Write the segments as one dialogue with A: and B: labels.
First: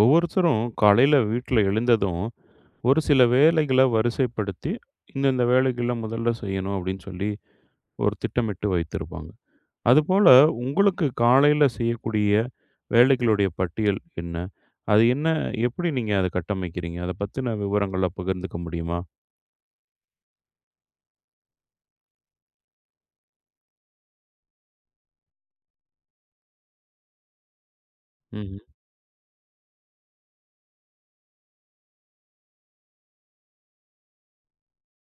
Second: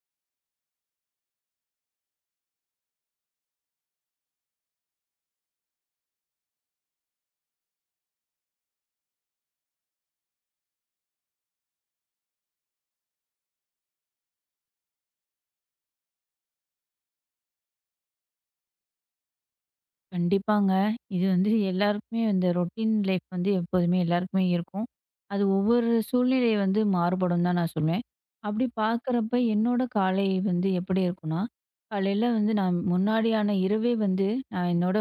A: ஒவ்வொருத்தரும் காலையில் வீட்டில் எழுந்ததும் ஒரு சில வேலைகளை வரிசைப்படுத்தி இந்தந்த வேலைகளை முதல்ல செய்யணும் அப்படின்னு சொல்லி ஒரு திட்டமிட்டு வைத்திருப்பாங்க. அதுபோல் உங்களுக்கு காலையில் செய்யக்கூடிய வேலைகளுடைய பட்டியல் என்ன? அது என்ன? எப்படி நீங்கள் அதை கட்டமைக்கிறீங்க? அதை பற்றின விவரங்களை பகிர்ந்துக்க முடியுமா?
B: கண்டிப்பாங்க. இது வந்து எல்லாருக்குமே இந்த ரொட்டீன் லைஃப் வந்து எப்போதுமே எல்லாருக்குமே இருக்கும். அது ஒவ்வொரு சூழ்நிலை வந்து மாறுபடும் தான் நான் சொல்வேன்.
A: ம்.
B: அப்படி பார்க்குறப்ப என்னோட காலை வந்து எப்படி இருக்கும்னா, காலையில வந்து நான் முன்னாடியான இரவே வந்து நான் என்னோட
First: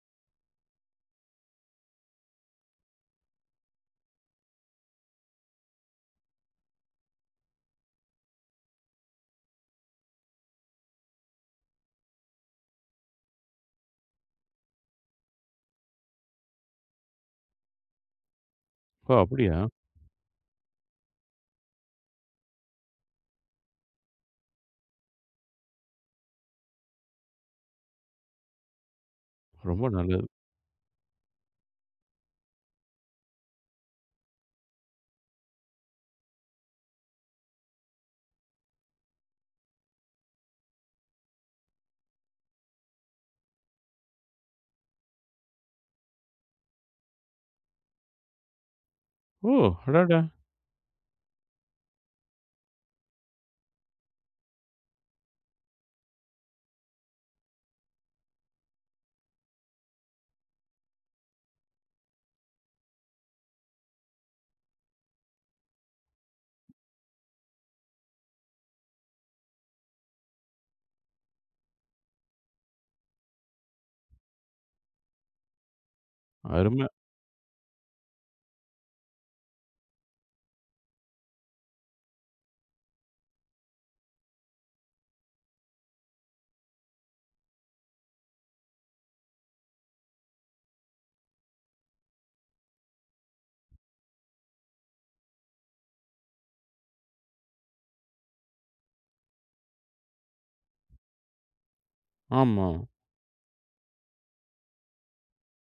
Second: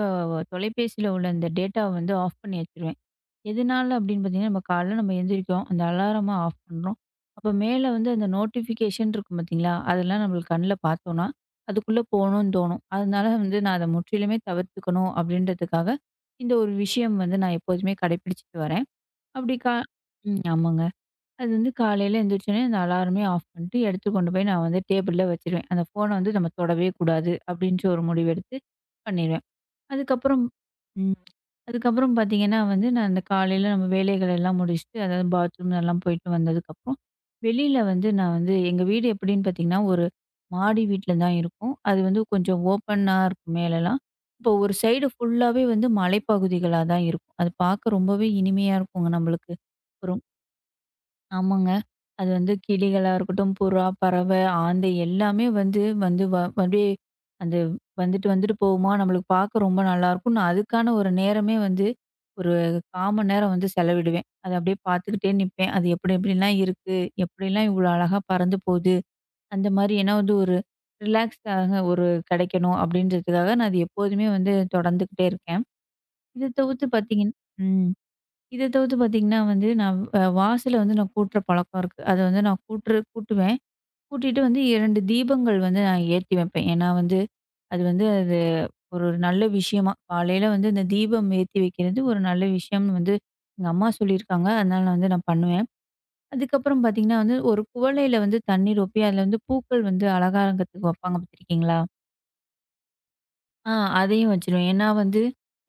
B: தொலைபேசியில உள்ள இந்த டேட்டாவ வந்து ஆஃப் பண்ணி வச்சுருவேன். எதனால அப்படின்னு பார்த்தீங்கன்னா, நம்ம காலைல நம்ம எந்திரிக்கிறோம். அந்த அலாரமா ஆஃப் பண்றோம். அப்போ மேல வந்து அந்த நோட்டிஃபிகேஷன் இருக்கும் பார்த்தீங்களா? அதெல்லாம் நம்மளுக்கு கண்ல பார்த்தோன்னா, அதுக்குள்ள போணும்னு தோணும். அதனால வந்து நான் அத முற்றிலுமே தவிர்த்துக்கணும் அப்படின்றதுக்காக, இந்த ஒரு விஷயம் வந்து நான் எப்போதுமே கடைப்பிடிச்சுட்டு வரேன்.
A: ஓ,
B: அப்படி
A: அப்படியா?
B: கா ஆமாங்க. அது வந்து காலையில எந்திரிச்சோனே அந்த அலாரமே ஆஃப் பண்ணிட்டு எடுத்து கொண்டு போய் நான் வந்து டேபிள்ல வச்சுருவேன். அந்த ஃபோன வந்து நம்ம தொடவே கூடாது அப்படின்ற ஒரு முடிவெடுத்து பண்ணிருவேன்.
A: ரொம்ப நல்லது.
B: அதுக்கப்புறம் ம். அதுக்கப்புறம் பார்த்தீங்கன்னா வந்து, நான் அந்த காலையில நம்ம வேலைகள் எல்லாம் முடிச்சுட்டு, அதாவது பாத்ரூம் எல்லாம் போயிட்டு வந்ததுக்கப்புறம், வெளியில வந்து நான் வந்து எங்க வீடு எப்படின்னு பார்த்தீங்கன்னா, ஒரு மாடி வீட்ல தான் இருக்கும். அது வந்து கொஞ்சம் ஓப்பனா இருக்கும் மேலலாம். இப்போ ஒரு சைடு ஃபுல்லாவே வந்து மலைப்பகுதிகளா தான் இருக்கும். அது பார்க்க ரொம்பவே இனிமையா இருக்குங்க நம்மளுக்கு.
A: ஓ.
B: ஒரு
A: அடாடா.
B: ஆமாங்க. அது வந்து கிளிகளா இருக்கட்டும், புறா, பறவை, ஆந்தை எல்லாமே வந்து வந்து வ அப்படியே அந்த வந்துட்டு வந்துட்டு போகுமா, நம்மளுக்கு பார்க்க ரொம்ப நல்லாயிருக்கும். நான் அதுக்கான ஒரு நேரமே வந்து ஒரு 1/4 மணி நேரம் வந்து செலவிடுவேன். அத அப்படியே பார்த்துக்கிட்டே நிப்பேன். அது எப்படி எப்படிலாம் இருக்கு? எப்படிலாம் இவ்வளோ அழகா பறந்து போகுது? அந்த மாரி ஏன்னா வந்து ஒரு ரிலாக்ஸ்க்காக ஒரு கிடைக்கணும் அப்படின்றதுக்காக நான் அது எப்போதுமே வந்து தொடர்ந்துகிட்டே இருக்கேன். இத
A: அருமை.
B: தவிர்த்து பார்த்தீங்கன்னா ம். இத தவிர்த்து பார்த்தீங்கன்னா வந்து, நான் வாசல வந்து நான் கூட்டுற பழக்கம் இருக்கு. அத வந்து நான் கூட்டுவேன். கூட்டிட்டு வந்து 2 தீபங்கள் வந்து நான் ஏத்தி வைப்பேன். ஏன்னா வந்து, அது வந்து அது ஒரு ஒரு நல்ல விஷயமா காலையில வந்து இந்த தீபம் ஏத்தி வைக்கிறது ஒரு நல்ல விஷயம்னு வந்து எங்க அம்மா சொல்லியிருக்காங்க. அதனால நான் பண்ணுவேன். அதுக்கப்புறம் பார்த்தீங்கன்னா வந்து, ஒரு குவளையில வந்து தண்ணீர் ஊத்தி அதில வந்து பூக்கள் வந்து அலங்காரத்துக்கு வைப்பாங்க பார்த்துருக்கீங்களா?
A: ஆமாம்.
B: ஆ, அதையும் வச்சுருவேன். ஏன்னா வந்து,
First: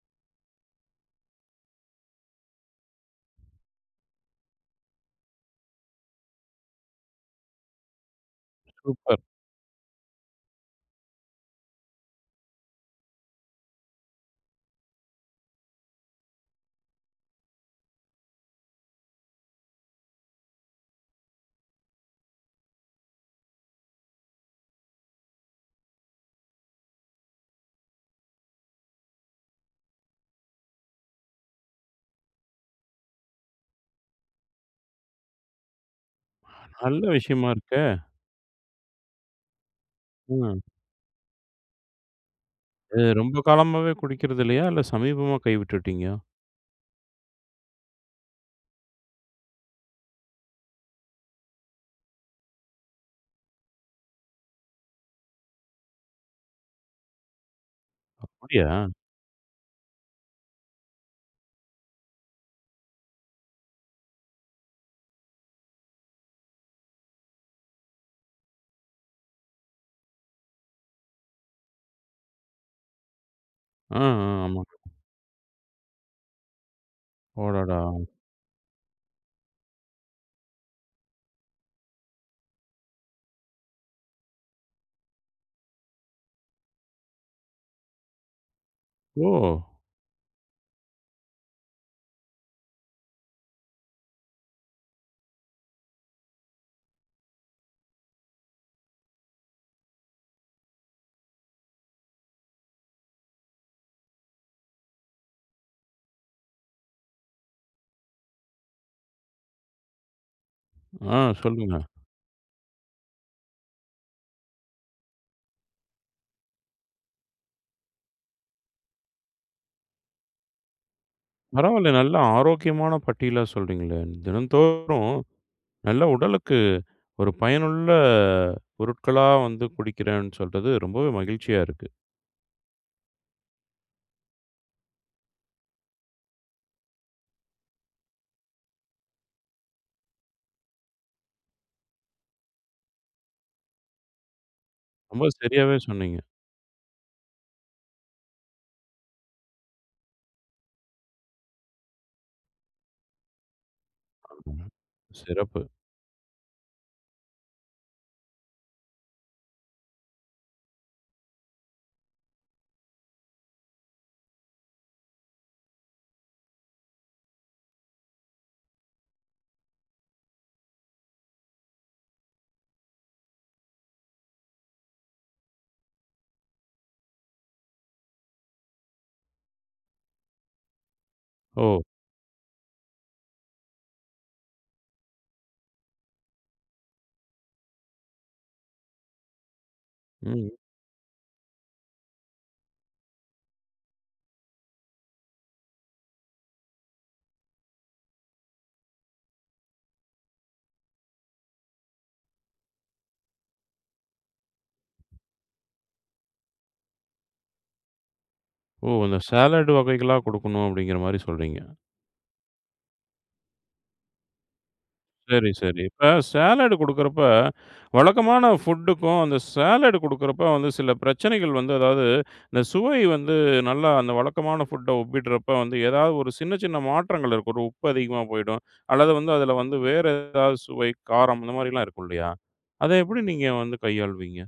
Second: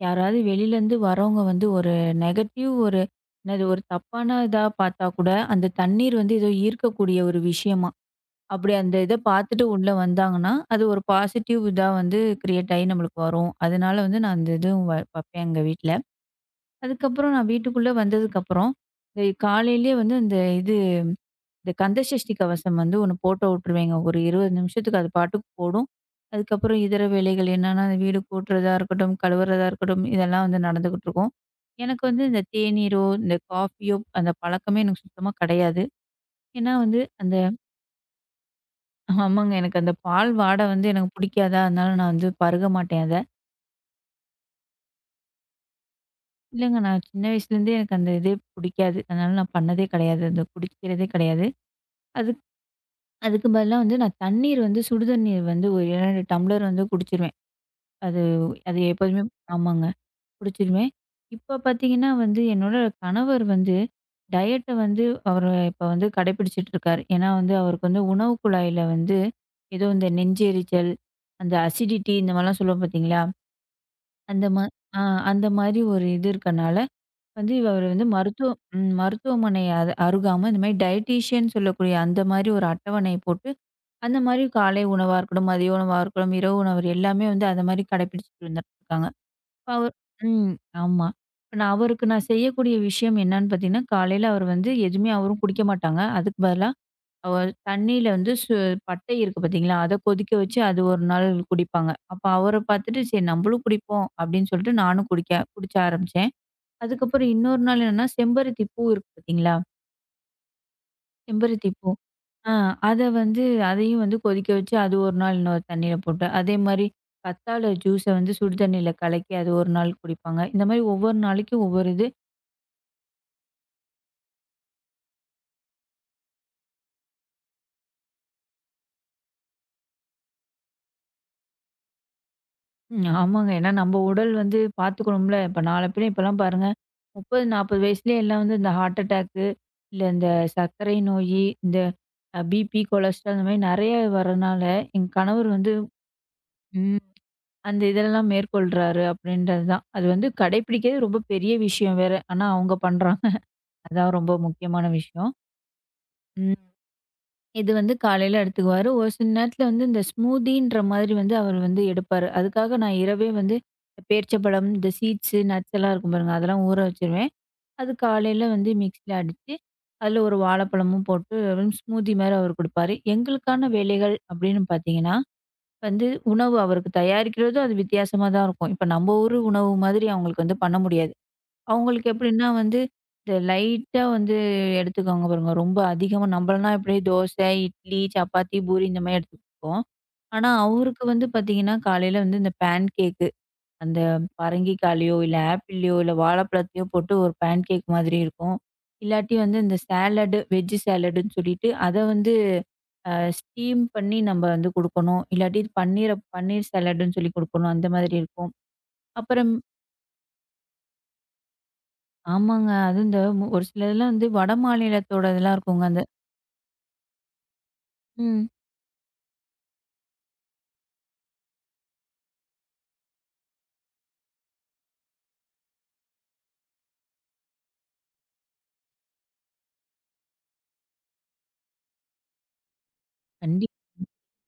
B: யாராவது வெளிலருந்து வரவங்க வந்து ஒரு நெகட்டிவ் ஒரு என்னது ஒரு தப்பான இதா பார்த்தா கூட, அந்த தண்ணீர் வந்து ஏதோ ஈர்க்கக்கூடிய ஒரு விஷயமா. அப்படி அந்த இத
A: சூப்பர்.
B: பார்த்துட்டு உள்ள வந்தாங்கன்னா, அது ஒரு பாசிட்டிவ் இதா வந்து கிரியேட் ஆயி நம்மளுக்கு வரும். அதனால வந்து நான் அந்த இதுவும் வப்பேன் எங்க வீட்ல. அதுக்கப்புறம் நான் வீட்டுக்குள்ள வந்ததுக்கப்புறம், இந்த காலையிலேயே வந்து அந்த இது இந்த கந்தசஷ்டி கவசம் வந்து ஒண்ணு போட்டு விட்டுருவேங்க. ஒரு 20 நிமிஷத்துக்கு அது பாட்டுக்கு ஓடும். அதுக்கப்புறம் இதர வேலைகள் என்னன்னா, அந்த வீடு கூட்டுறதா இருக்கட்டும், கழுவுறதா இருக்கட்டும், இதெல்லாம் வந்து நடந்துகிட்டு இருக்கும். எனக்கு வந்து இந்த தேநீரோ, இந்த காஃபியோ அந்த பழக்கமே எனக்கு சுத்தமா கிடையாது. ஏன்னா வந்து
A: நல்ல
B: அந்த
A: விஷயமா இருக்க.
B: ஆமாங்க. எனக்கு அந்த பால்
A: ம்.
B: வாடை வந்து எனக்கு பிடிக்காதா, அதனால நான் வந்து பருக
A: இது
B: மாட்டேன் அத.
A: ரொம்ப காலமாகவே குடிக்கிறது இல்லையா, இல்லை சமீபமாக கைவிட்டுட்டீங்க?
B: இல்லங்க, நான் சின்ன வயசுலேருந்தே எனக்கு அந்த இதே பிடிக்காது. அதனால நான் பண்ணதே கிடையாது. அந்த குடிக்கிறதே கிடையாது. அதுக் அதுக்கு பதிலா வந்து நான் தண்ணீர் வந்து சுடுதண்ணீர் வந்து ஒரு 2 டம்ளர் வந்து குடிச்சிருவேன். அது
A: அப்படியா?
B: அது எப்போதுமே ஆமாங்க. பிடிச்சிருவேன். இப்ப பார்த்தீங்கன்னா வந்து, என்னோட கணவர் வந்து டயட்ட வந்து அவரு இப்ப வந்து கடைபிடிச்சுட்டு இருக்காரு. ஏன்னா வந்து அவருக்கு வந்து உணவு குழாயில வந்து ஏதோ இந்த நெஞ்செரிச்சல், அந்த அசிடிட்டி இந்த மாரிலாம் சொல்லுவோம் பார்த்தீங்களா?
A: ஆ, ஆ,
B: அந்த
A: ஆமா.
B: மா ஆ அந்த மாரி ஒரு இது இருக்கனால வந்து
A: அடடா!
B: இவரு வந்து மருத்துவமனை அது அருகாம இந்த மாரி டயட்டீஷியன் சொல்லக்கூடிய அந்த மாரி ஒரு அட்டவணை போட்டு, அந்த மாரி காலை உணவா இருக்கட்டும், மதிய உணவா இருக்கட்டும், இரவு உணவு எல்லாமே வந்து அந்த மாரி கடைபிடிச்சுட்டு வந்துட்டுருக்காங்க.
A: ஓ!
B: அவர் ம். ஆமா. இப்ப நான் செய்யக்கூடிய விஷயம் என்னன்னு பார்த்தீங்கன்னா, காலையில அவர் வந்து எதுவுமே அவரும் குடிக்க மாட்டாங்க. அதுக்கு பதிலா அவர் தண்ணீல வந்து பட்டை இருக்கு பார்த்தீங்களா, அத கொதிக்க வச்சு அது ஒரு நாள் குடிப்பாங்க. அப்ப அவர பார்த்துட்டு, "சரி நம்மளும் குடிப்போம்." அப்படின்னு சொல்லிட்டு நானும் ஆரம்பிச்சேன். அதுக்கப்புறம் இன்னொரு நாள் என்னன்னா, செம்பருத்தி பூ இருக்கு பார்த்தீங்களா,
A: ஆ,
B: செம்பருத்தி
A: சொல்லுங்க.
B: பூ. ஆ, அத வந்து அதையும் வந்து கொதிக்க வச்சு, அது ஒரு நாள் இன்னொரு தண்ணீல போட்டு, அதே மாரி கத்தாழை ஜூஸ வந்து சுடு தண்ணீல கலக்கி அது ஒரு நாள் குடிப்பாங்க. இந்த மாரி ஒவ்வொரு நாளைக்கும்
A: பரவாயில்ல.
B: ஒவ்வொரு இது.
A: நல்ல ஆரோக்கியமான பட்டியலா சொல்றீங்களே! தினந்தோறும் நல்ல உடலுக்கு ஒரு பயனுள்ள பொருட்களா வந்து குடிக்கிறேன்னு சொல்றது ரொம்பவே மகிழ்ச்சியா இருக்கு.
B: ஆமாங்க. ஏன்னா நம்ம உடல் வந்து பார்த்துக்கணும்ல. இப்ப நாள பின்ன இப்பலாம் பாருங்க, 30, 40 வயசுலயே எல்லாம் வந்து இந்த ஹார்ட் அட்டாக்கு, இல்ல இந்த சர்க்கரை நோயி, இந்த பிபி, கொலஸ்ட்ரால் இந்த மாரி நெறைய வரனால, என்
A: ரொம்ப
B: கணவர் வந்து
A: சரியாவே சொன்னீங்க.
B: ம். அந்த இதெல்லாம் மேற்கொள்றாரு அப்படின்றது தான். அது வந்து கடைப்பிடிக்கிறது ரொம்ப பெரிய விஷயம் வேற. ஆனா அவங்க பண்றாங்க. அதான் ரொம்ப
A: ம்.
B: முக்கியமான விஷயம்.
A: சிறப்பு.
B: ம். இது வந்து காலையில எடுத்துக்குவாரு. ஒரு சில நேரத்தில வந்து இந்த ஸ்மூதின்ற மாதிரி வந்து அவர் வந்து எடுப்பாரு. அதுக்காக நான் இரவே வந்து பேரிச்சம்பழம், இந்த சீட்ஸு, நட்ஸ் எல்லாம் இருக்கும் பாருங்க, அதெல்லாம் ஊற வச்சுருவேன். அது காலையில வந்து மிக்ஸில அடிச்சு, அதில ஒரு வாழைப்பழமும் போட்டு ஸ்மூதி மாரி அவரு குடுப்பாரு. எங்களுக்கான வேலைகள் அப்படின்னு பார்த்தீங்கன்னா, வந்து உணவு அவருக்கு தயாரிக்கிறதும் அது வித்தியாசமா தான் இருக்கும். இப்ப நம்ம ஊரு உணவு மாதிரி அவங்களுக்கு வந்து பண்ண முடியாது.
A: ஓ!
B: அவங்களுக்கு எப்படின்னா வந்து, இந்த லைட்டா வந்து எடுத்துக்குவாங்க பாருங்க. ரொம்ப அதிகமா நம்மளலாம் எப்படியே தோசை, இட்லி, சப்பாத்தி, பூரி இந்த மாரி எடுத்துப்போம்.
A: ம்.
B: ஆனா, அவருக்கு வந்து பார்த்தீங்கன்னா, காலையில வந்து இந்த பேன் கேக்கு, அந்த பரங்கிக்காய்லயோ, இல்ல ஆப்பிள்லயோ, இல்ல வாழைப்பழத்தையோ போட்டு ஒரு பேன் கேக் மாதிரி இருக்கும். இல்லாட்டி வந்து இந்த சாலடு, வெஜ் சாலடுன்னு சொல்லிட்டு, அத வந்து அ ஸ்டீம் பண்ணி நம்ம வந்து குடுக்கணும். இல்லாட்டி பன்னீர் சாலடுன்னு சொல்லி குடுக்கணும். அந்த மாதிரி இருக்கும்.
A: ஓ! அந்த
B: அப்புறம்
A: சாலட் வகைகளா குடுக்கணும் அப்பிடிங்கிறமாரி சொல்றீங்க.
B: ஆமாங்க. அதுவும் இந்த ஒரு சிலதெல்லாம் வந்து வட மாநிலத்தோட
A: சரி,
B: இதெல்லாம்
A: சரி.
B: இருக்குங்க. அந்த
A: இப்ப சாலட் குடுக்குறப்ப, வழக்கமான
B: ம்.
A: ஃபுட்டுக்கும், அந்த சாலட் குடுக்குறப்ப வந்து சில பிரச்சனைகள் வந்து, அதாவது, இந்த சுவை வந்து நல்லா அந்த வழக்கமான ஃபுட்ட ஒப்பிடுறப்ப வந்து, ஏதாவது ஒரு சின்ன சின்ன மாற்றங்கள் இருக்கும். ஒரு உப்பு அதிகமா போயிடும். அல்லது வந்து அதில வந்து வேற ஏதாவது சுவை, காரம் இந்த மாரிலாம் இருக்கும் இல்லையா? அத எப்படி நீங்க
B: கண்டி
A: வந்து கையாள்வீங்க?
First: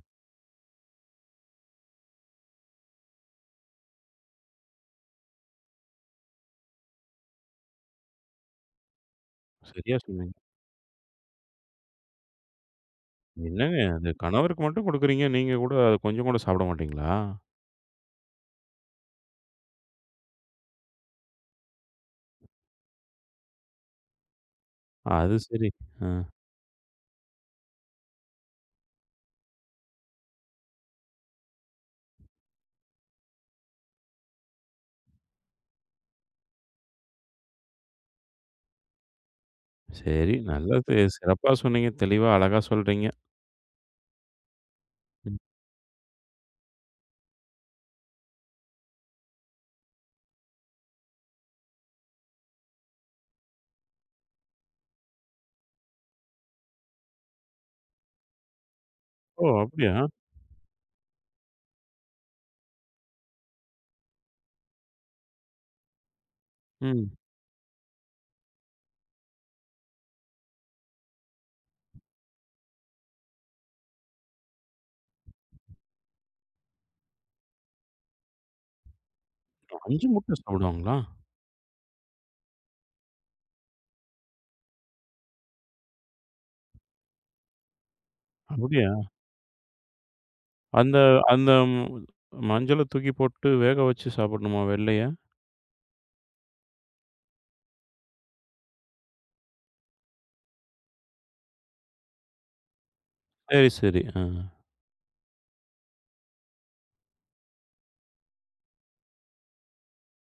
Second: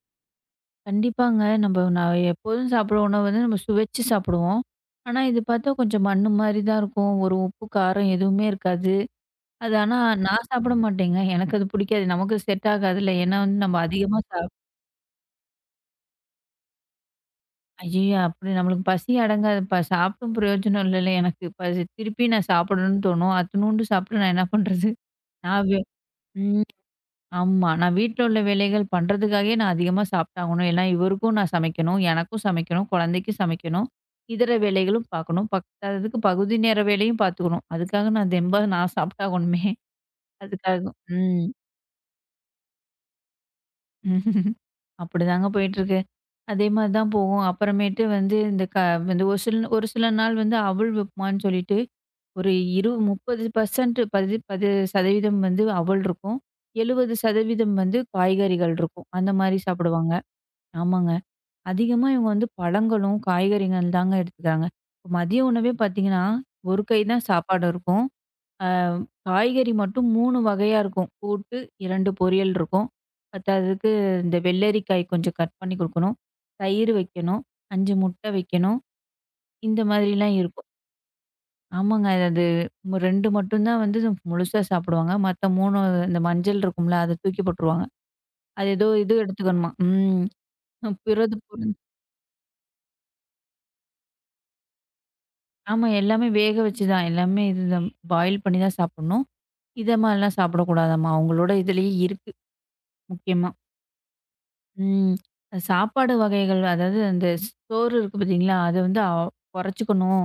B: கண்டிப்பாங்க. நம்ப நான் எப்போதும் சாப்பிடுற உணவு வந்து நம்ம சுவைச்சு சாப்பிடுவோம். ஆனா, இது பார்த்தா கொஞ்சம் மண்ணு மாரி தான் இருக்கும். ஒரு உப்பு, காரம் எதுவுமே இருக்காது. அது
A: சரியா
B: ஆனா
A: சொன்னீங்க.
B: நான் சாப்பிட மாட்டேங்க. எனக்கு அது பிடிக்காது. நமக்கு செட் ஆகாதுல்ல. ஏன்னா வந்து
A: என்னங்க
B: நம்ம
A: அது
B: அதிகமா
A: கணவருக்கு மட்டும் குடுக்குறீங்க. நீங்க கூட அத கொஞ்சம் கூட சாப்பிட மாட்டீங்களா?
B: ஐயய்யோ! அப்படி நம்மளுக்கு பசி அடங்காதுப்பா. சாப்பிட்டும் பிரயோஜனம் இல்லல எனக்கு. பசி திருப்பி நான் சாப்பிடணும்னு தோணும். அத்துணூண்டு சாப்பிட்டு நான் என்ன பண்றது?
A: அது
B: நான்
A: சரி.
B: வெ
A: ஆ.
B: ம். ஆமா. நான் வீட்ல உள்ள வேலைகள் பண்றதுக்காகவே நான் அதிகமா சாப்பிட்டாகணும். ஏன்னா, இவருக்கும் நான் சமைக்கணும், எனக்கும் சமைக்கணும், குழந்தைக்கும் சமைக்கணும். இதர வேலைகளும் பார்க்கணும். பத்தாததுக்கு பகுதி நேர வேலையும் பார்த்துக்கணும். அதுக்காக நான் தெம்பா நான் சாப்பிட்டாகணுமே!
A: சரி. நல்லா
B: அதுக்காக
A: சி
B: ம்.
A: சிறப்பா சொன்னீங்க. தெளிவா, அழகா சொல்றீங்க.
B: அப்படிதாங்க போயிட்டுருக்கு. அதே மாரி தான் போகும். அப்புறமேட்டு வந்து இந்த இந்த ஒரு சில நாள் வந்து அவல் உப்புமான்னு சொல்லிட்டு, ஒரு இரு 30% 10% வந்து அவல் இருக்கும். 70% வந்து காய்கறிகள் இருக்கும். அந்த
A: ஓ!
B: மாரி
A: அப்படியா?
B: சாப்பிடுவாங்க. ஆமாங்க. அதிகமா இவங்க வந்து பழங்களும், காய்கறிகள் தாங்க எடுத்துக்கிறாங்க. இப்ப மதிய உணவே பார்த்தீங்கன்னா, ஒரு கை
A: ம்.
B: தான் சாப்பாடு இருக்கும். அ காய்கறி மட்டும் 3 வகையா இருக்கும். கூட்டு, 2 பொரியல் இருக்கும். பத்தாததுக்கு இந்த வெள்ளரிக்காய் கொஞ்சம் கட் பண்ணி குடுக்கணும். தயிர் வைக்கணும். 5 முட்டை வைக்கணும். இந்த
A: 5 முட்ட
B: மாதிரிலாம் இருக்கும்.
A: சாப்பிடுவாங்களா?
B: ஆமாங்க. அது அது மு 2 மட்டும் தான் வந்து முழுசா சாப்பிடுவாங்க. மத்த 3 இந்த மஞ்சள் இருக்கும்ல, அத தூக்கி போட்டுருவாங்க. அது ஏதோ
A: அப்படியா?
B: இது எடுத்துக்கணுமா. ம்.
A: அந்த
B: பிறகு
A: அந்த மஞ்சள தூக்கி போட்டு வேக வச்சு சாப்பிடணுமா வெள்ளைய?
B: ஆமா. எல்லாமே வேக வச்சு தான். எல்லாமே இதுதான் பாயில் பண்ணி தான் சாப்பிடணும். இத மாரிலாம் சாப்பிடக்கூடாதாம்மா. அவங்களோட இதுலயே இருக்கு முக்கியமா.
A: சரி, சரி. ஆ.
B: ம். சாப்பாடு வகைகள் அதாவது அந்த சோறு இருக்கு பார்த்தீங்களா? அத வந்து குறைச்சுக்கணும்.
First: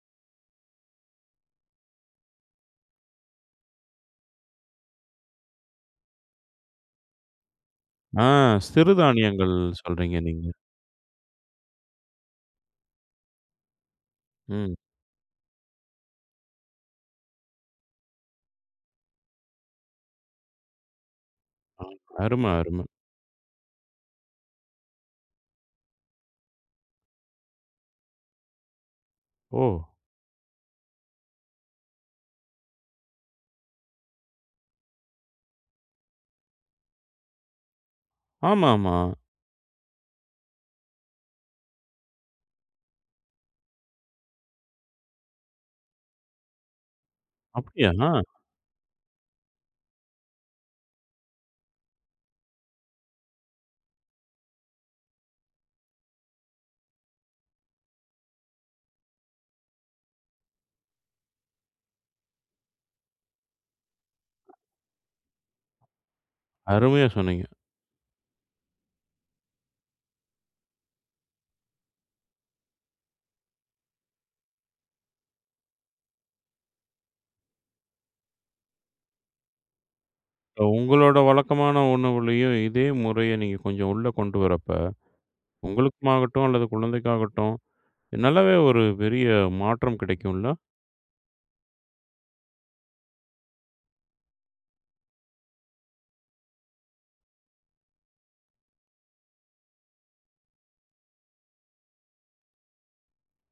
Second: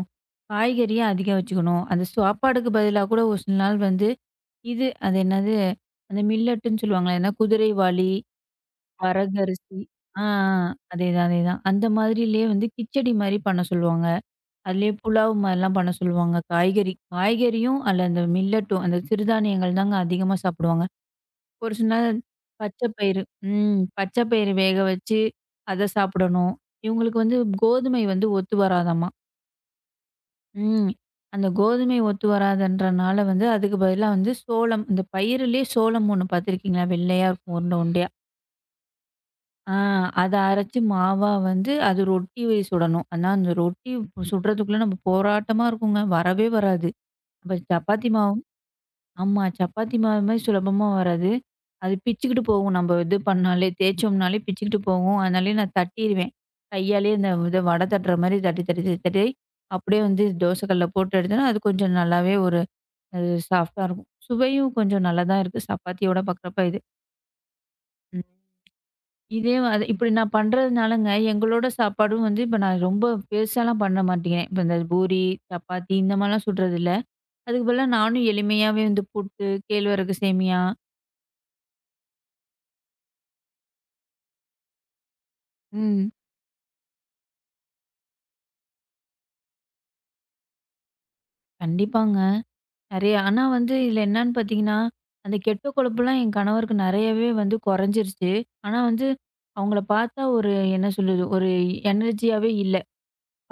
B: காய்கறிய அதிகம் வச்சுக்கணும். அந்த சாப்பாடுக்கு பதிலா கூட ஒரு சில நாள் வந்து இது அது என்னது? அந்த மில்லட்டுன்னு சொல்லுவாங்கல்ல. ஏன்னா குதிரைவாலி,
A: ஆ, சிறுதானியங்கள்
B: வரகரிசி
A: சொல்றீங்க
B: ஆ,
A: நீங்க.
B: ஆ. அதேதான், அதேதான். அந்த மாதிரிலயே வந்து கிச்சடி மாரி பண்ண சொல்லுவாங்க.
A: ம்.
B: அதிலேயே புலாவ் மாரிலாம் பண்ண சொல்லுவாங்க. காய்கறியும் அல்ல அந்த மில்லட்டும் அந்த சிறுதானியங்கள் தாங்க அதிகமா சாப்பிடுவாங்க. ஒரு
A: ஆ,
B: சில நேரம்
A: அரும, அரும.
B: பச்சை பயிறு பச்சை பயிறு வேக வச்சு அத சாப்பிடணும். இவங்களுக்கு வந்து கோதுமை வந்து ஒத்து வராதாம்மா.
A: ஓ!
B: ம். அந்த கோதுமை ஒத்து வராதுன்றனால வந்து அதுக்கு பதிலா வந்து சோளம் இந்த பயிறுலேயே சோளம் ஒண்ணு பார்த்துருக்கீங்களா? வெள்ளையா இருக்கும் உருண்ட உருண்டையா.
A: ஆமாமா.
B: ஆ, அத அரைச்சு மாவா வந்து அது ரொட்டி சுடணும். ஆனா அந்த ரொட்டி சுடுறதுக்குள்ள நம்ம போராட்டமா இருக்குங்க. வரவே வராது. அப்ப
A: அப்படியா?
B: சப்பாத்தி மாவும் ஆமா. சப்பாத்தி மாவு மாரி சுலபமா வராது. அது பிச்சுக்கிட்டு போகும். நம்ம இது பண்ணாலே தேய்ச்சோம்னாலே பிச்சுக்கிட்டு போகும். அதனாலயே நான் தட்டிருவேன். கையாலேயே இந்த இத வடை தட்டுற மாரி தட்டி, தட்டி, தட்டி, தட்டி அப்படியே வந்து தோசை கல்லுல போட்டு எடுத்தோன்னா, அது கொஞ்சம் நல்லாவே ஒரு அது சாஃப்ட்டா இருக்கும். சுவையும் கொஞ்சம் நல்லா தான் இருக்கு. சப்பாத்தியோட பார்க்குறப்ப இது.
A: அருமையா சொன்னீங்க.
B: ம். இதே அது இப்படி நான் பண்றதுனாலங்க, எங்களோட சாப்பாடும் வந்து இப்ப நான் ரொம்ப பெருசாலாம் பண்ண மாட்டேங்கிறேன். இப்ப இந்த பூரி, சப்பாத்தி இந்த மாரிலாம் சுடுறதில்ல. அதுக்கு பதிலா நானும் எளிமையாவே வந்து புட்டு, கேழ்வரகு சேமியா,
A: உங்களோட வழக்கமான உணவுலயும் இதே முறைய நீங்க கொஞ்சம் உள்ள கொண்டு வரப்ப,
B: ம்.
A: உங்களுக்குமாகட்டும் அல்லது குழந்தைக்காகட்டும், நல்லாவே ஒரு பெரிய மாற்றம் கிடைக்கும்ல?
B: கண்டிப்பாங்க. நெறைய ஆனா வந்து இதுல என்னான்னு பார்த்தீங்கன்னா, அந்த கெட்ட கொழுப்புலாம் என் கணவருக்கு நெறையவே வந்து கொறைஞ்சிருச்சு. ஆனா வந்து அவங்கள பார்த்தா ஒரு என்ன சொல்றது, ஒரு எனர்ஜியாவே இல்ல.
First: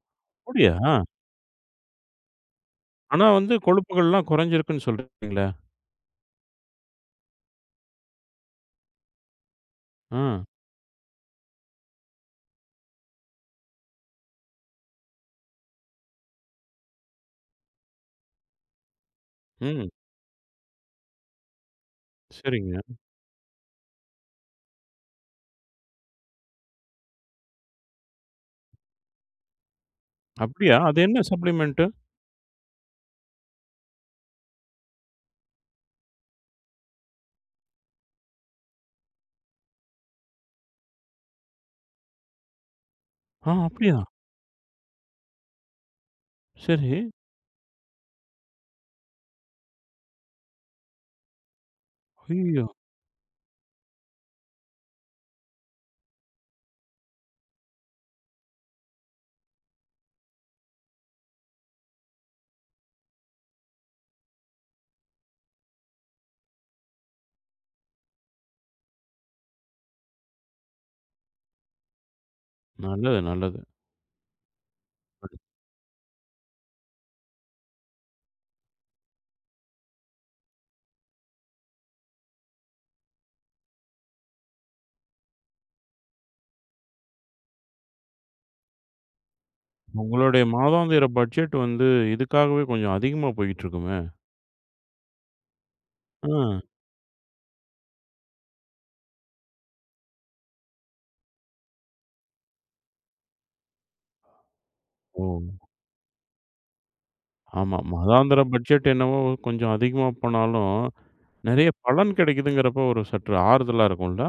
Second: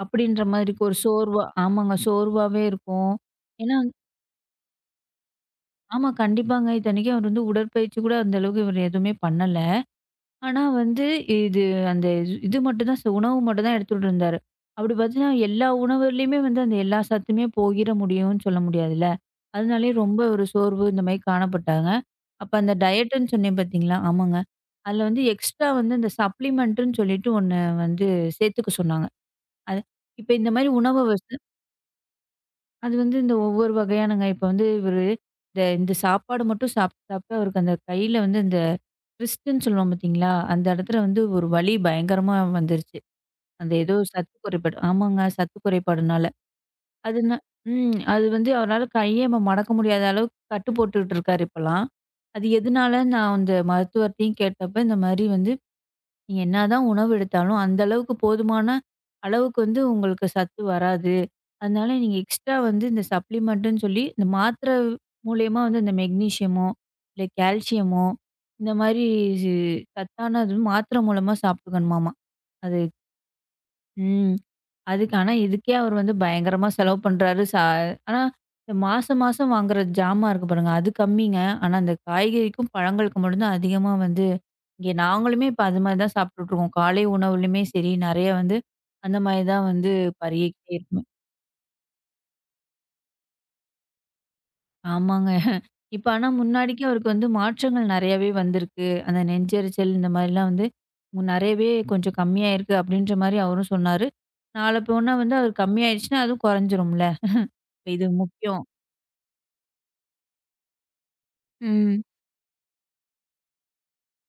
B: அப்படின்ற மாதிரி
A: அப்படியா?
B: இருக்கும். ஒரு சோர்வா ஆமாங்க. சோர்வாவே இருக்கும்.
A: ஆனா வந்து
B: ஏன்னா
A: கொழுப்புகள்லாம் குறைஞ்சிருக்குன்னு சொல்றீங்களே!
B: ஆமா கண்டிப்பாங்க. இத்தனைக்கும் அவர் வந்து உடற்பயிற்சி கூட அந்த அளவுக்கு இவர் எதுவுமே பண்ணல.
A: ஆ.
B: ஆனா வந்து, இது அந்த இது மட்டும் தான் உணவு மட்டும் தான் எடுத்துட்டு இருந்தாரு. அப்படி பார்த்தீங்கன்னா, எல்லா உணவுலயுமே வந்து அந்த எல்லா சத்துமே போகிற முடியும்னு சொல்ல முடியாதுல்ல.
A: ம்.
B: அதனாலேயே ரொம்ப ஒரு சோர்வு இந்த மாரி காணப்பட்டாங்க. அப்ப அந்த
A: சரிங்க.
B: டயட்டுன்னு சொன்னேன் பார்த்தீங்களா? ஆமாங்க. அதில வந்து எக்ஸ்ட்ரா வந்து இந்த சப்ளிமெண்ட்டுன்னு சொல்லிட்டு ஒண்ணு வந்து சேர்த்துக்க சொன்னாங்க. அது இப்ப இந்த மாரி
A: அப்படியா?
B: உணவ
A: அது என்ன
B: வச்சு
A: சப்ளிமென்ட்டு?
B: அது வந்து இந்த ஒவ்வொரு வகையானங்க. இப்ப வந்து இவரு இந்த இந்த சாப்பாடு மட்டும் சாப்பிட்டு அவருக்கு அந்த கையில வந்து இந்த ரிஸ்ட்ன்னு சொல்லுவோம் பார்த்தீங்களா? அந்த இடத்துல வந்து ஒரு வலி பயங்கரமா வந்துருச்சு.
A: ஆ,
B: அந்த ஏதோ
A: அப்படியா?
B: சத்து குறைபாடு ஆமாங்க. சத்து குறைபாடுனால.
A: சரி.
B: அதுனா ம். அது வந்து அவரால கையே இப்ப மடக்க முடியாத அளவுக்கு கட்டு போட்டுட்டு இருக்காரு இப்பலாம். அது
A: ஐயய்யோ!
B: எதுனால நான் அந்த மருத்துவர்ட்டயும் கேட்டப்ப, இந்த மாரி வந்து நீங்க என்னதான் உணவு எடுத்தாலும், அந்த அளவுக்கு போதுமான அளவுக்கு வந்து உங்களுக்கு சத்து வராது. அதனால நீங்க எக்ஸ்ட்ரா வந்து இந்த சப்ளிமெண்ட்டுன்னு சொல்லி, இந்த மாத்திரை மூலியமா வந்து இந்த மெக்னீசியமோ, இல்ல கால்சியமோ, இந்த மாரி சத்தான அது மாத்திரை மூலமா சாப்பிட்டுக்கணுமாமா. அது
A: நல்லது, நல்லது.
B: ம். அதுக்கு ஆனா இதுக்கே அவர் வந்து பயங்கரமா செலவு பண்றாரு. ஆனா இந்த மாசம் வாங்குற ஜாமான் இருக்கு பாருங்க, அது கம்மிங்க. ஆனா அந்த காய்கறிக்கும், பழங்களுக்கு மட்டும் தான் அதிகமா வந்து இங்கே நாங்களுமே இப்ப அது மாரி தான் சாப்பிட்டுட்டுருக்கோம். காலை உணவுலயுமே சரி, நெறைய வந்து அந்த மாரி தான் வந்து
A: உங்களுடைய
B: பருகிக்கிட்டே இருக்குமே.
A: மாதாந்திர பட்ஜெட் வந்து இதுக்காகவே கொஞ்சம் அதிகமா போயிட்டுருக்குமே!
B: ஆமாங்க. இப்ப
A: ஆ.
B: ஆனா முன்னாடிக்கு அவருக்கு வந்து மாற்றங்கள் நெறையாவே வந்திருக்கு. அந்த நெஞ்செரிச்சல் இந்த மாரிலாம் வந்து நெறையவே கொஞ்சம் கம்மியாயிருக்கு அப்படின்ற மாரி அவரும் சொன்னாரு. நாள போனா
A: ஓ!
B: வந்து அவர் கம்மியாயிடுச்சுன்னா அதுவும் குறைஞ்சிரும்ல.
A: ஆமா.
B: இப்ப இது
A: மாதாந்திர
B: முக்கியம்.
A: பட்ஜெட் என்னவோ கொஞ்சம் அதிகமா போனாலும், நெறைய
B: ம்.
A: பலன் கிடைக்குதுங்கிறப்போ ஒரு சற்று ஆறுதலா இருக்கும்ல?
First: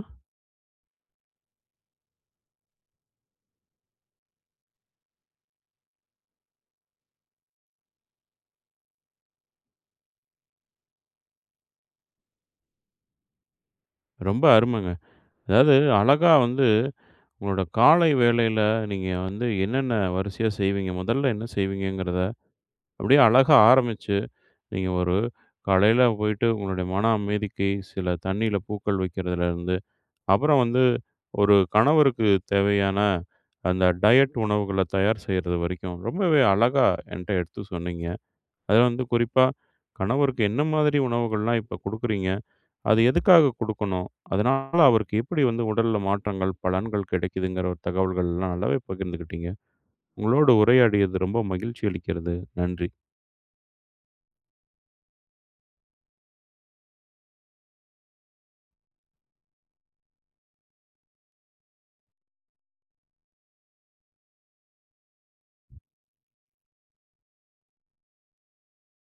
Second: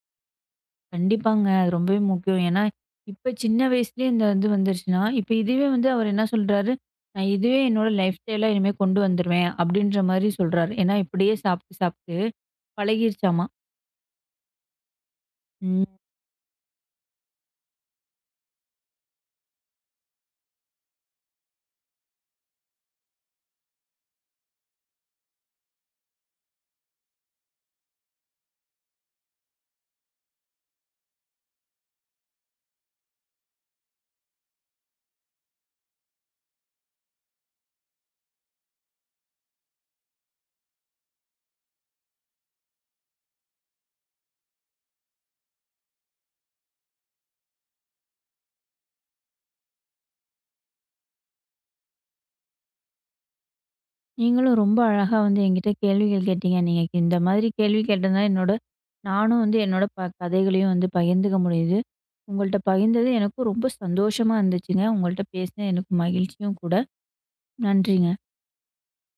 B: கண்டிப்பாங்க. அது ரொம்பவே முக்கியம். ஏன்னா, இப்ப சின்ன வயசுலயே இந்த இது வந்துருச்சுன்னா, இப்ப இதுவே வந்து அவர் என்ன சொல்றாரு, "நான் இதுவே என்னோட லைஃப் ஸ்டைலா இனிமே கொண்டு வந்துருவேன்." அப்படின்ற மாரி சொல்றாரு. ஏன்னா, இப்படியே சாப்பிட்டு சாப்பிட்டு பழகிருச்சாமா.
A: ரொம்ப அருமைங்க. அதாவது
B: ம்.
A: அழகா வந்து உங்களோட காலை வேளையில நீங்க வந்து என்னென்ன வரிசையா செய்வீங்க? முதல்ல என்ன செய்வீங்கங்கிறத, அப்படியே அழகா ஆரம்பிச்சு நீங்க ஒரு காலையில போயிட்டு உங்களுடைய மன அமைதிக்கு சில தண்ணீல பூக்கள் வைக்கிறதுலேருந்து, அப்புறம் வந்து ஒரு கணவருக்கு தேவையான அந்த டயட் உணவுகள தயார் செய்றது வரைக்கும் ரொம்பவே அழகா என்ட்ட எடுத்து சொன்னீங்க. அதுல வந்து குறிப்பா கணவருக்கு என்ன மாதிரி உணவுகள்லாம் இப்ப குடுக்குறீங்க? அது எதுக்காக குடுக்கணும்? அதனால அவருக்கு எப்படி வந்து உடல்ல மாற்றங்கள், பலன்கள் கிடைக்குதுங்கிற ஒரு தகவல்கள்லாம் நல்லாவே பகிர்ந்துக்கிட்டீங்க. உங்களோடு உரையாடியது ரொம்ப மகிழ்ச்சி அளிக்கிறது. நன்றி.
B: நீங்களும் ரொம்ப அழகா வந்து என்கிட்ட கேள்விகள் கேட்டீங்க. நீங்க இந்த மாதிரி கேள்வி கேட்டதுனால என்னோட நானும் வந்து என்னோட கதைகளையும் வந்து பகிர்ந்துக்க முடியுது. உங்கள்ட்ட பகிர்ந்தது எனக்கும் ரொம்ப சந்தோஷமா இருந்துச்சுங்க. உங்கள்ட்ட பேசினது எனக்கு மகிழ்ச்சியும் கூட. நன்றிங்க.